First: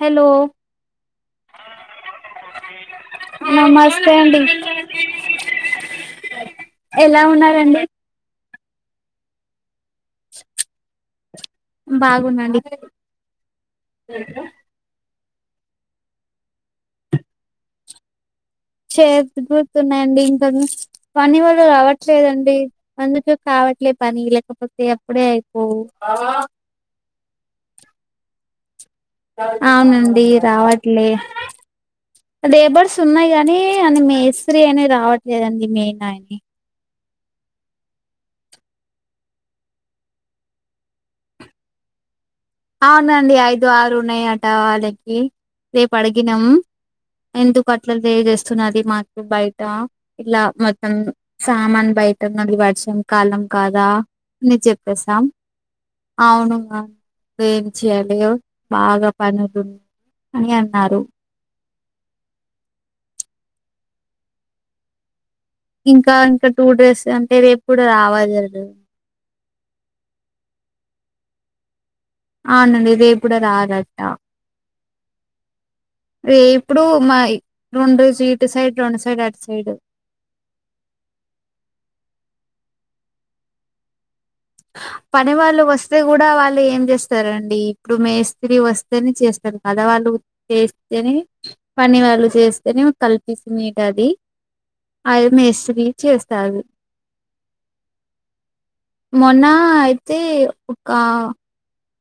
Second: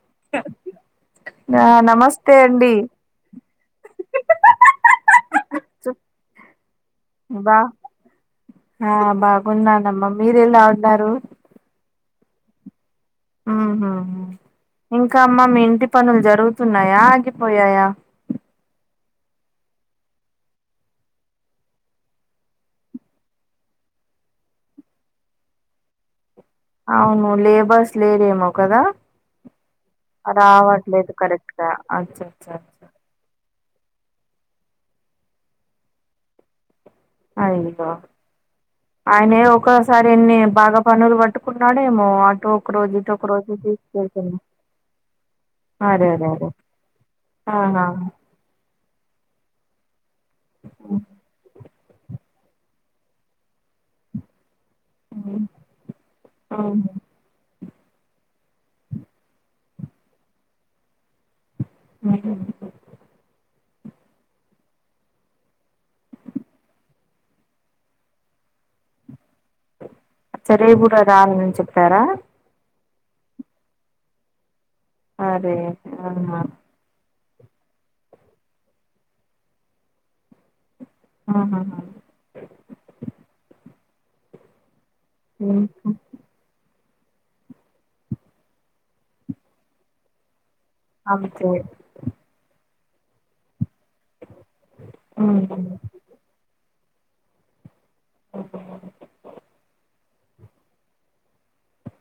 Hello ఆ నమస్తే అండి ఆ నమస్తే అండి ఎలా బా ఉన్నారండి ఆ బాగున్నానమ్మా మీరు ఎలా ఉన్నారు బాగునండి ఉహు ఇంకా అమ్మ మీ ఇంటి పనులు జరుగుతున్నాయా ఆగిపోయాయా చేగుతున్నాయండి ఇంకాను పని వాళ్ళు రావట్లేదండి అందుకే కావట్లే ట్లే పని లేకపోతే అప్పుడే అవుపోవు అవును లేబర్స్ లేరేమో కదా అవునండి రావట్లే రావట్లేదు కరెక్ట్ గా అచ్చ అచ్చ అచ్చ లేబర్స్ ఉన్నాయి గాని ని మేస్త్రీ అని రావట్లేదండి మైనాయనే అయ్యో ఆయనే ఒకేసారి ఎన్ని బాగా పనులు పట్టుకున్నాడేమో ఒక రోజు ఇటు ఒక అవునండి రోజు ఐదు ఆరు ఉన్నాయి తీసుకెళ్తున్నా అట వాళ్ళకి రేపు అరే అరే అడిగినం అరే ఎందుకు ఆహా అట్ల తెజేస్తున్నది మా బయట ఇలా మొత్తం ఉహు. సామాన్ బ పెట్నం వర్షం కాలం కాదా అని చెపేసాం అవును ఉహు. ఏం చేయాల బాగా పనులు అని అన్నారు ఉమ్ ఇంకా ఇంకా టూ డ్రేస్ అంటేరేపుకూడా రావాలి వాలు సరే ఇంకా రామని చెప్పారా అవునండి ఇదే ఇప్పుడు రార్రటా అరే అవునా ఇప్పుడు మా రెండు సీటు చీటు సైడ్ రెం సైడ్ అటు సైడ్ ఆహహహ పని వాళ్ళు వస్తే కూడా వాళ్ళు ఏం చేస్త చేస్తారండి ఇప్పుడు మేస్తీ వస్తేనే చేస్తారు కదా వాళ్ళు చేస్తేనే అంతే పని వాళ్లు చేస్తేనే కలిపిసిమె టది అది ఉమ్ మేస్త్రి చేస్తారు అఓ మొన్న అయితే ఒక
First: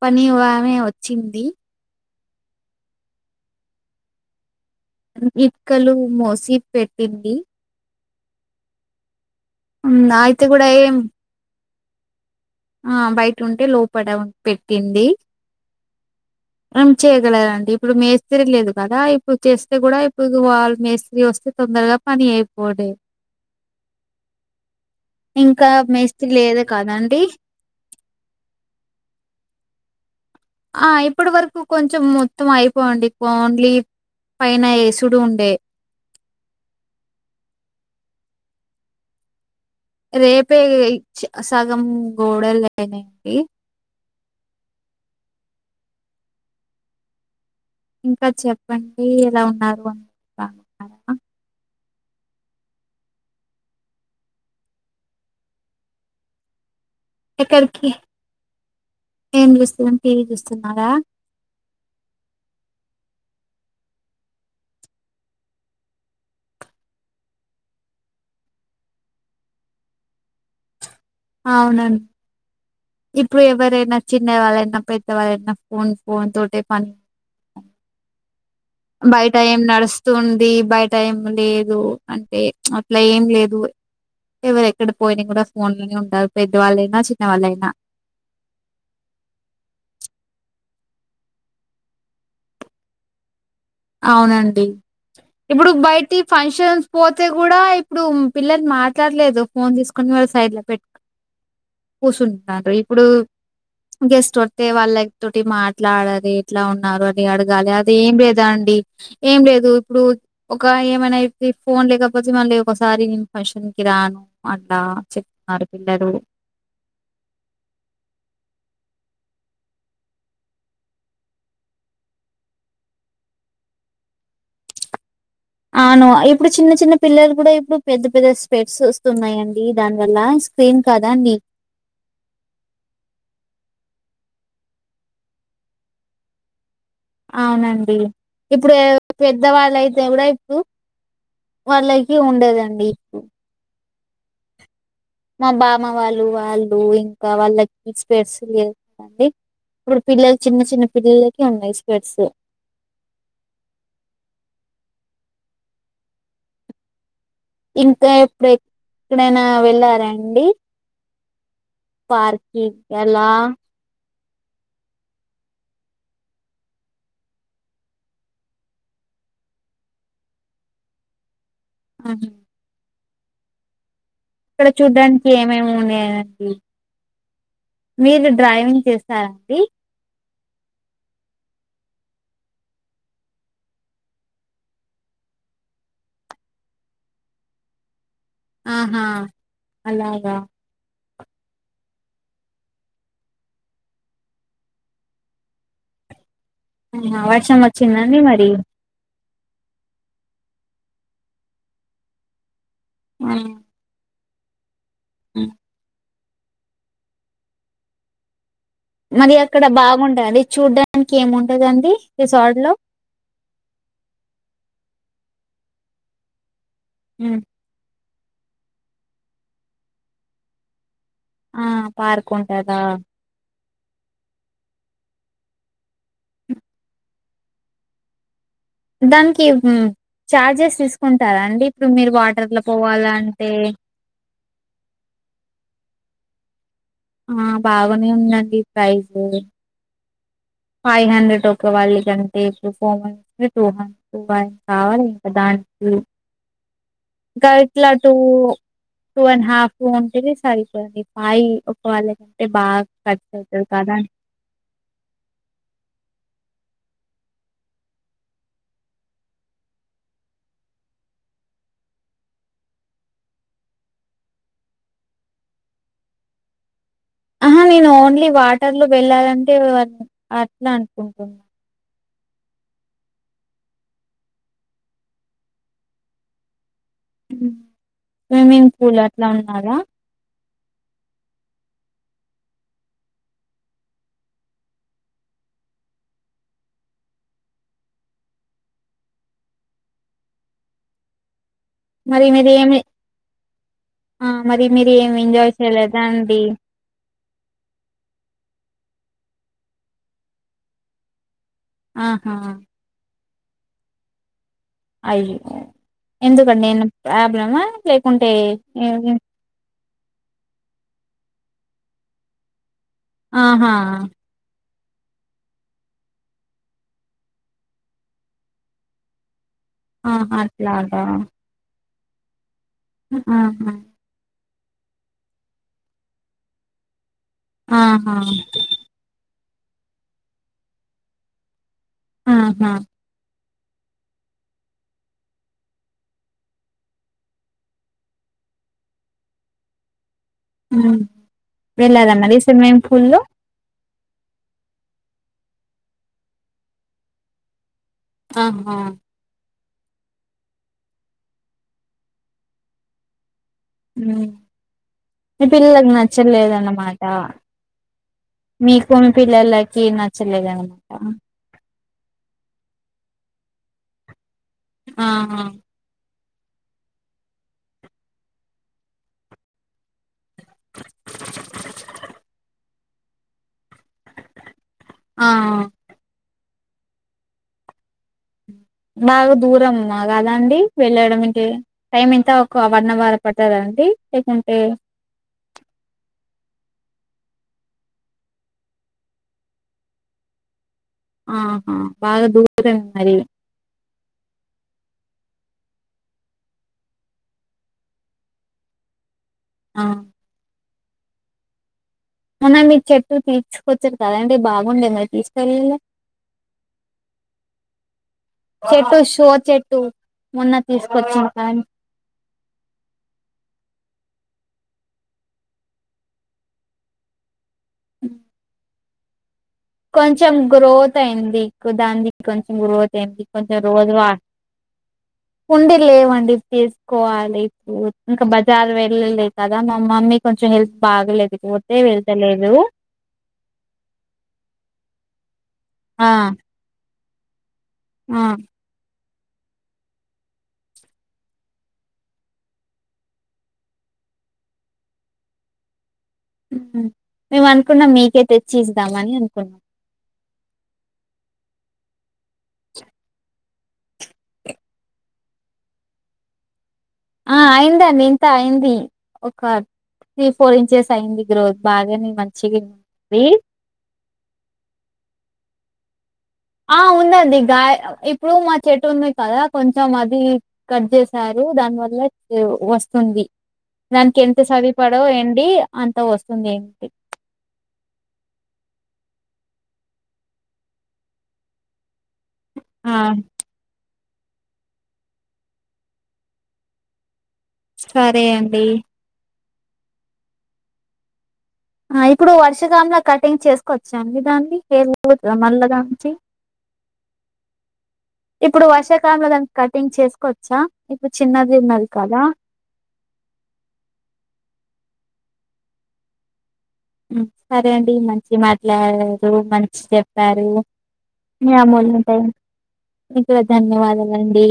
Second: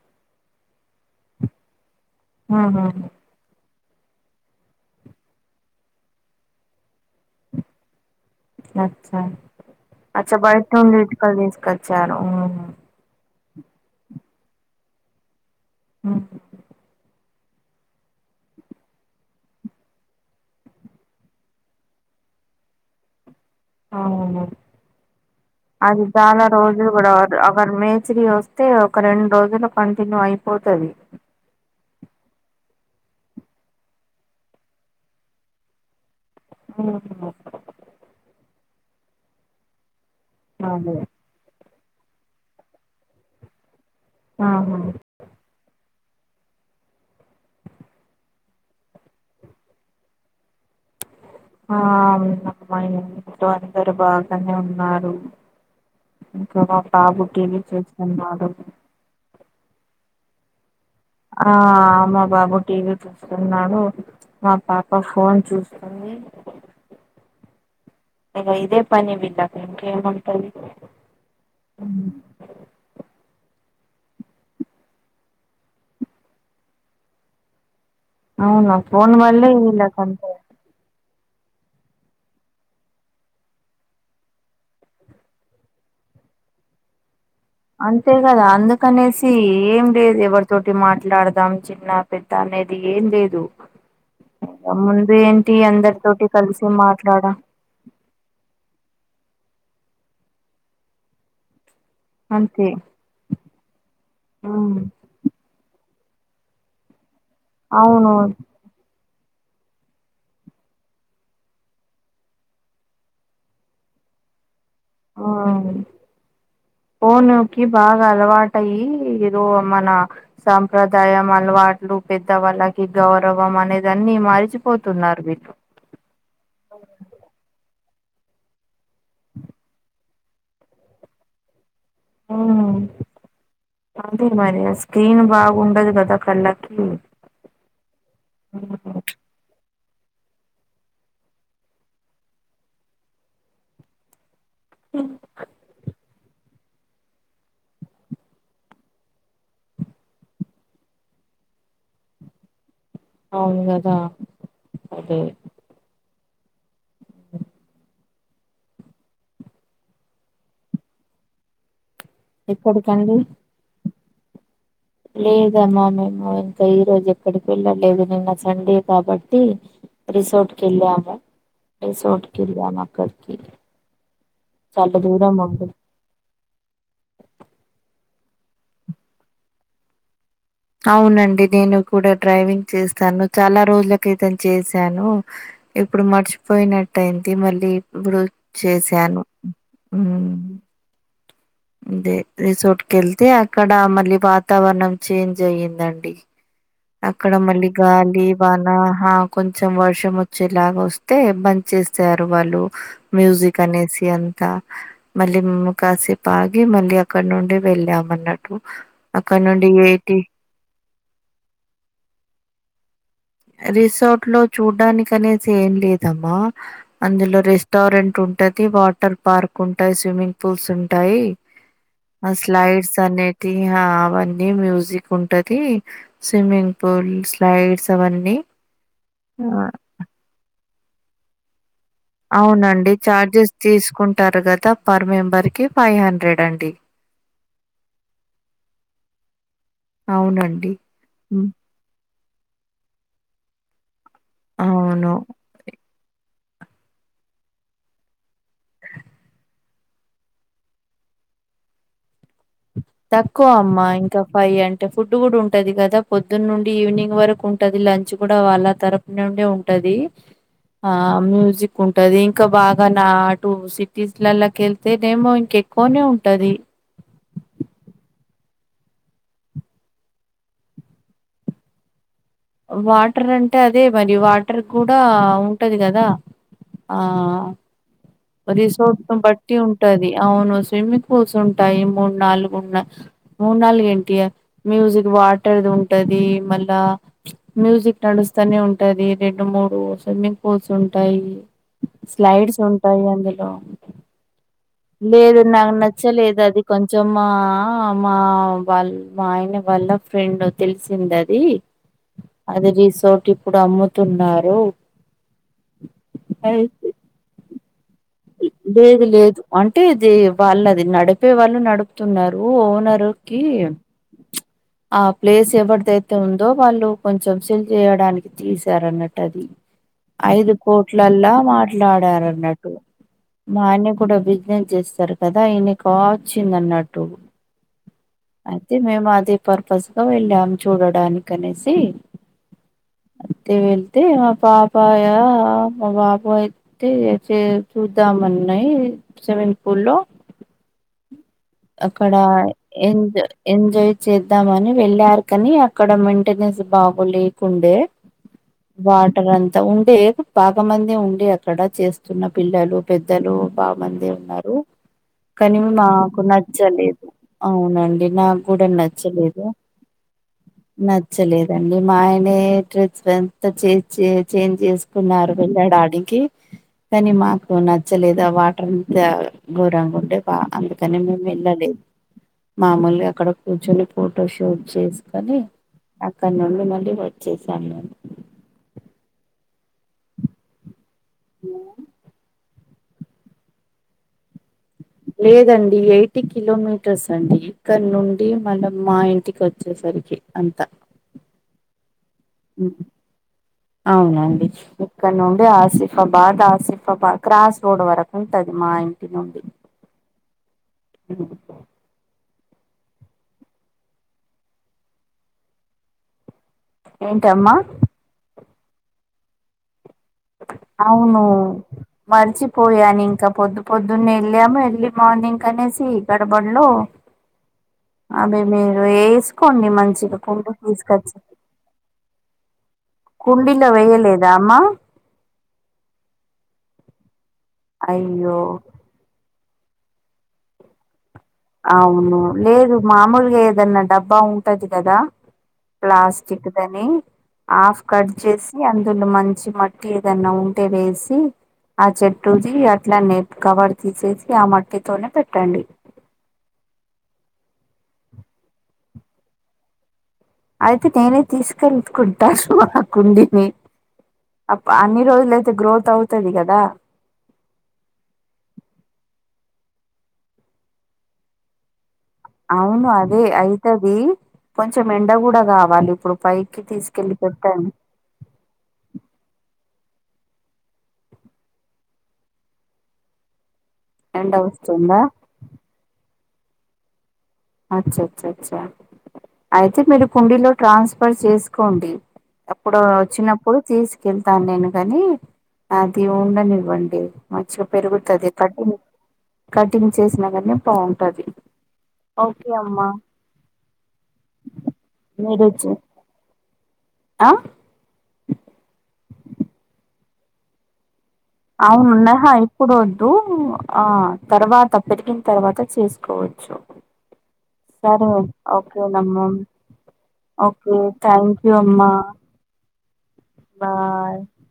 పని ఆమె వచ్చింది ఆహా ఇట్కలు మోసీ పెట్టింది అచ్చ అచ్చ అయితే బైట కూడా ఏం నుండి ఇటుకలు తీసుకచ్చారు ఆ బయట ఉంటే లోపడ పెట్టింది ఉమ్. చే దండి ఇప్పుడు మేస్త్రి లేదు కదా ఇప్పుడు చేస్తే కూడా ఇప్పుడు వాళ్ళ మేస్త్రి వస్తే తొందరగా పని అయిపోడే అవును ఇంకా అది మేస్త్రి చాలా లేదు రోజులు కూడా కదండి మర్ మేస్త్రి వస్తే ఒక రెండు రోజులు కంటిన్యూ అయి ఆ ఇప్పుడు వరకు కొంచెం మొత్తం అయిపోవండి ఓన్లీ పైన ఏసుడు ఉండే ఆ రేపే అదే సగం చ్ గోడలు అయినాయండి ఆహా ఇంకా చెప్పండి ఎలా ఉన్నారు అని బాన్నారా ఆ అవునమ్మా ఇంట్లో అందరు బాగానే ఉన్నారు ఇంకా మా బాబు టీవి ఎక్కడికి చూస్తున్నాడు ఏం టీవీ చూస్తున్నారా ఆ మా బాబు టీవీ చూస్తున్నాడు మా పాప ఫోన్ చూస్తుంది ది ఇగ ఇదే పని వీళ్లకి ఇంకేం ఉంటుంది అవునం ఇప్పుడు ఎవరై న చిన్న వాళ్ళైన పెద్ద వాళ్ళైన ఫోన్ ఫోన్ తోటె పని అవునా ఫోన్ బయట వల్లే ఎం వీళ్ళకంతే నడుస్తుంది బయట ఏం లేదు అంటే అట్లా ఏం లేదు ఎవరెక్కడ పోయిన కూడా ఫోన్ లోనే ఉంటారు పెద్దవాళ్ళైనా చి అంతే కదా అందుకనేసి ఏం లేదు ఎవరితో టి మాట్లాడదాం చిన్న పెద్ద అనేది ఏం లేదు అవునండి ముందు ఏంటి ఇప్పుడు బయటి అందరితోటి కలిసి ఫంక్షన్స్ పోతే మాట్లాడ కూడా ఇప్పుడు పిల్లలు మాట్లాడలేదు ఫోన్ తీసుకొని వాళ్ళ సైడ్ లో పెట్ అంతే కుర్సుంటున్నారు ఇప్పుడు గెస్ట్ వత్తే వాళ్ళ తోటి మాట్ ట్లడది ఎట్లా ఉన్నారు అని అడగాలి అది ఏం లేదం ఏం లేదు ఇప్పుడు ఒక ఏమైనా ఎప్పి ఫోన్ లేకపోతే మళ్ళీ ఒకసారి నేను ఫంక్షన్ కి రా రాన్ ఆ ఫోనుకి బాగా అలవాటయి యి ఏదో మన సాంప్రదాయం అలవాట్లు పెద్దవాళ్ళకి గౌరవం అనేద ని మరిచిపోతున్నారు వీళ్ళు అవును ఇప్పుడు చిన్న చిన్న పిల్లలు కూడా ఇప్పుడు పెద్ద పెద్ద స్పెట్స్ వస్తున్నాయండి దానివల్ల ఎం కాదండి అంతే మరి ఆ స్క్రీన్ బాగుండదు కదా కళ్ళకి అవునండి ఇప్పుడు పెద్దవాళ్ళయి తే కూడా ఇప్పుడు వాళ్ళకి ఉండదండి ఇప్పుడు మా బామ్మ వాళ్ళు వాళ్ళు ఇంకా వాళ్ళకి స్పెడ్స్ లేవు కాదండి ఇప్పుడు పిల్లలు చిన్న చిన్న పిల్లలకి ఉన్నాయి స్పీడ్స్ అవును కదా అదే ఇంకా ఎప్పుడు ఎక్కడైనా వెళ్ళారాండి పార్క్లకి ఎక్కడికండి అలా లేదమ్మా మేము ఇంకా, ఈ రోజు ఎక్కడికి వెళ్ళలేదు నిన్న సండే కాబట్టి రిసోర్ట్ కెలము, రిసోట్ ఆహా. కి వెల్లము అక్కడికి ఇక్కడ చాలా చూడ్డానికి దూరం ఉండే ఏమేమి ఉన్నాయండి. మీరు డ్రైవింగ్ చేస్తారా అండీ అవునండి నేను కూడా డ్రైవింగ్ చేస్తాను చాలా రోజులకితం చేశాను, ఇప్పుడు మర్చిపోయినట్టు అయింది మళ్ళీ ఇప్పుడు ఆహా చేశాను అలాగా దే రిసార్ర్ట్ వెళ్తే అక్కడ మళ్ళీ వాతావరణం చేంజ్ అయ్యందండి ఆహా, అక్కడ వర్షం మళ్ళ వచ్చిందండి గాలి మరి వాన కొంచెం వర్షం వచ్చేలాగా వస్తే బంద చేసారు వాళ్ళు ఆ, మ్యూజిక్ అనేసి అంత మళ్ళ కాసి పాాగి మళ్ళీ అక్కడ నుండి వెళ్ళామ అన్నట్టు మరి అక్కడ నుండి ఎయిటీ బాగుంటంది అది చూడ్డానికి ఏముంటదండి రిసార్ట్ లో రిసార్ట్ లో చూడ్డానికి అనేసి ఏం లేదమ్మా అందులో ఉమ్, రెస్టారెంట్ ఉంటది వాటర్ పార్క్ ఉంటాయి స్విమ్మింగ్ పూల్స్ టాయి ఆ పార్క్ ఉంటదా స్లాయిడ్స్ అనేటి అవన్నీ మ్యూజిక్ ఉంటది స్విమ్మింగ్ పూల్ స్లైడ్స్ అన్ని దానికి చార్జెస్ తీసుకుంటారా అండి ఇప్పుడు మీరు వాటర్ లో అవునండి పోవాలంటే చార్జెస్ తీసుకుంటారు కదా పర్ మెంబర్ కి ఫైవ్ హండ్రెడ్ అండి ఆ బాగానే ఉందండి ప్రైజ్ అవునండి ఫైవ్ హండ్రెడ్ ఉమ్, ఒక వాళ్ళ కంటే ఇప్పుడు ఫోర్ మ టూ హండ్రె కావాలి అవును ఇంకా దానికి ఇంకా ఎట్లాటు నువ్వు టూ అండ్ హాఫ్ ఉంటేది సరిపోయింది పాయి్ ఒక వాళ్ళ తక్కువ అమ్మా ఇంకా ఫై అంటే ఫుడ్ కూడా ఉంటు ఉంటది కదా పొద్దున్న నుండి ఈవినింగ్ వరకు ఉంటది లంచ్ కూడా వాళ్ళ తరపు నుండి ఉంటది ఆ మ్యూజిక్ ఉంటది ఇంకా బాగా నా అటు సిటీస్లలాకెళ్తేనేేమో ఇంక ఎక్కువనే ఉంటది ఆహా నేను ఓన్లీ వాటర్ లో వెళ్ళాలంటే అట్లా అనుకుంటున్నా వాటర్ అంటే అదే మరి వాటర్ కూడా ఉంటది కదా ఆ. స్విమ్మింగ్ పూల్ రిసార్ట్ ను అట్లా బట్టి ఉన్నారా ఉంటది అవును స్విమ్మింగ్ పూల్స్ ఉంటాయి మూడు నాలుగు ఉన్న మూడు నాలుగు ఏంటి మ్యూజిక్ వాటర్ ఉంటది మళ్ళా మ్యూజిక్ నడుస్తూనే ఉంటది రెండు మూడు స్విమ్మింగ్ పూల్స్ ఉంటాయి మరి మీరు స్లైడ్స్ ఏమి ఉంటాయి అందులో ఆ, మరి మీరు ఏమి లేదు ఎంజాయ్ నాకు చేయలేదా అండి నచ్చలేదు అది కొంచెం మా మా వాళ్ళ మా ఆయన వాళ్ళ ఫ్రెండ్ తెలిసింద అది ఆహా అది రీసోర్ట్ ఇప్పుడు అమ్ముతున్నారు అయ్యో ఎందుకండి నన్న ప్రాబ్లమా లేకుంటే అంటేది వాళ్ళు అది నడిపే వాళ్ళు నడుపుతున్నారు ఓనర్ డుకి ఆహా ఆ ప్లేస్ ఎవరిదైతే ఉందో వాళ్ళు కొంచెం సెల్ చేయడానికి తీసార అన్నట్టు అది ఆహా ఐదు అట్లాగా కోట్లలా మాట్లాడారున్నట్టు ఆహా మని కూడా బి చేస్తారు కదా ఈయనకు వచ్చింది అన్నట్టు ఆహా అయితే మేము అదే పర్పస్ గా వెళ్ళాము చూడడానికి అనేసి ఆహా వెళ్తే మా పాప ఏమో మా బాబా అయితే ఇలా చూద్దామన్నాయి స్విమ్మింగ్ పూలో అక్కడ వెళ్ళారన్నది స్విమ్మింగ్ పూల్ ఎంజ లో ఎంజాయ్ చేద్దామని వెళ్ళారు కానీ అక్కడ మెయింటెనెన్స్ బాగో లేకుండే ఆహా అ ఉండే బాగా మంది ఉండే అక్కడ చేస్తున్న పిల్లలు పెద్దలు చాలా మంది హ్మ్. ఉన్నారు మీ కానీ పిల్లలకి నాకు నచ్ నచ్చలేదన్నమాట చ్చలేదు అవునండి నాకు కూడా మీకు మీ నచ్చలేదు పిల్లలకి నచ్చలేదన్నమాట నచ్చలేదం డి మా ఆయనే డ్రెస్ ఎంత చే చేంజ్ చేసుకున్నారు ఆహా వెలడానికే కానీ మాకు నచ్చలేదా ఆ వాటర్ ఘోరంగా ఉంటే బా అందుకని మే మామూలుగా అక్కడ కూర్చొని ఫోటో షూట్ ఆ చేసుకొని అక్కడ నుండి మళ్ళీ వచ్చేసాము బాగా దూరమ్మా కదండి వెళ్ళడంకి టైం ఎంత ఒక వన్ అవర్ పడతదాఅండి లేకుంటే లేదండి ఎయిటీ కిలోమీటర్స్ అండి ఇక్కడ నుండి మనం మా ఇంటికి వచ్చేస రికి అంత ఆహా బాగా దూరం మరి అవునండి ఇక్కడ్నున్ అదే ఆసిఫాబాద్ ఆసిఫాబాద్ క్రాస్ రోడ్ వరకు ఉంటది మా ఇంటి నుండి ఆ ఇ మొన్న మీ చెట్టు తీర్చుకొచ్చారు కదండి బాగుండే మీరు తీసుకోలేదు ఏంటమ్మా చెట్టు షో చెట్టు మొన్న అవును తీసుకొచ్చిన కానీ మరిచిపోయాను ఇంకా పొద్దు పొద్దు నే వెళ్ళాము ఎర్లీ మార్నింగ్ అనేసి గడబడలో అవి వేసుకోండి మంచిగా కొంచెం కుండ గ్రోత్ తీసుకొచ్చి ఏందీ కొని కుండీలో రోజుల వేయలేదా అమ్మా కుండ లేవండి ఇ తీసుకోవాలి ఇప్పుడు ఇంకా అయ్యో బజార్ వెళ్ళలే కదా మామ్మమ్మీ కొంచెం హెల్ప్ బాగలే అవును లేదు మామూలుగా ఏదన్నా డబ్బా ఉంటది కదా ఆ ప్లాస్టిక్ దని హాఫ్ కట్ ఆ చేసి అందు డు మంచి మట్టి ఏదన్నా ఉంటే వేసి ఆ చెట్టుది అట్లా నే కవర్ తీసేసి ఆ మట్టితోనే పెట్టండి మేము అనుకున్నాం మీకే తెచ్చి ఇద్దామని అనుకున్నాం అయితే నేనే తీసుకెళ్తుకుంటా మా కుండని అన్ని రోజులు అయితే గ్రోత్ అవుతది కదా ఆ అయిందండి ఇంత అయింది ఒక త్రీ ఫోర్ ఇంచెస్ అయింది గ్రోత్ బాగానే మంచిగా అవును అదే ఉంది అవుతది కొంచెం ఎండ కూడా కావాలి ఇప్పుడు పైకి ఆ తీసుకెళ్ళి ఉందండి గా పెట్టండి ఇప్పుడు మా చెట్టు ఉన్నాయి కదా కొంచెం అది కట్ చేసారు దాని వల్ల వస్తుంది దానికి ఎండ ఎంత సరిపడ వస్తుందా ఎండి అంత వస్తుంది ఏంటి అచ్చచ్చచ్చ అయితే మీరు కుండీలో ట్రాన్స్ఫర్ చేసుకోండి అప్పుడు ఆ! వచ్చినప్పుడు తీస్ కెళ్తాను నేను గని అది ఉండనివ్వండి మంచిగా సరే పెరుగుతది అండి. కటింగ్ కటింగ్ చేసినా గాని బాగుంటది ఆ ఇప్పుడు ఓకే అమ్మా వర్షకాలంలో కటింగ్ చేసుకోవచ్చాండి దాన్ని వేర్లు మీరే మళ్ళ చే దంచి ఆ ఇప్పుడు వర్షాకాలంలో దానికి కటింగ్ చేసుకోచ్చా అవునున్నా హ ఇప్పుడు వద్దు ఆ తర్వాత పెరిగిన తర్వాత చేసుకోవచ్చు సరే అండి మంచిగ మాట్లాడారు మంచి చెప్పారు ఓకే థ్యాంక్ యూ అమ్మా మీకుడా బాయ్ ధన్యవాదాలండి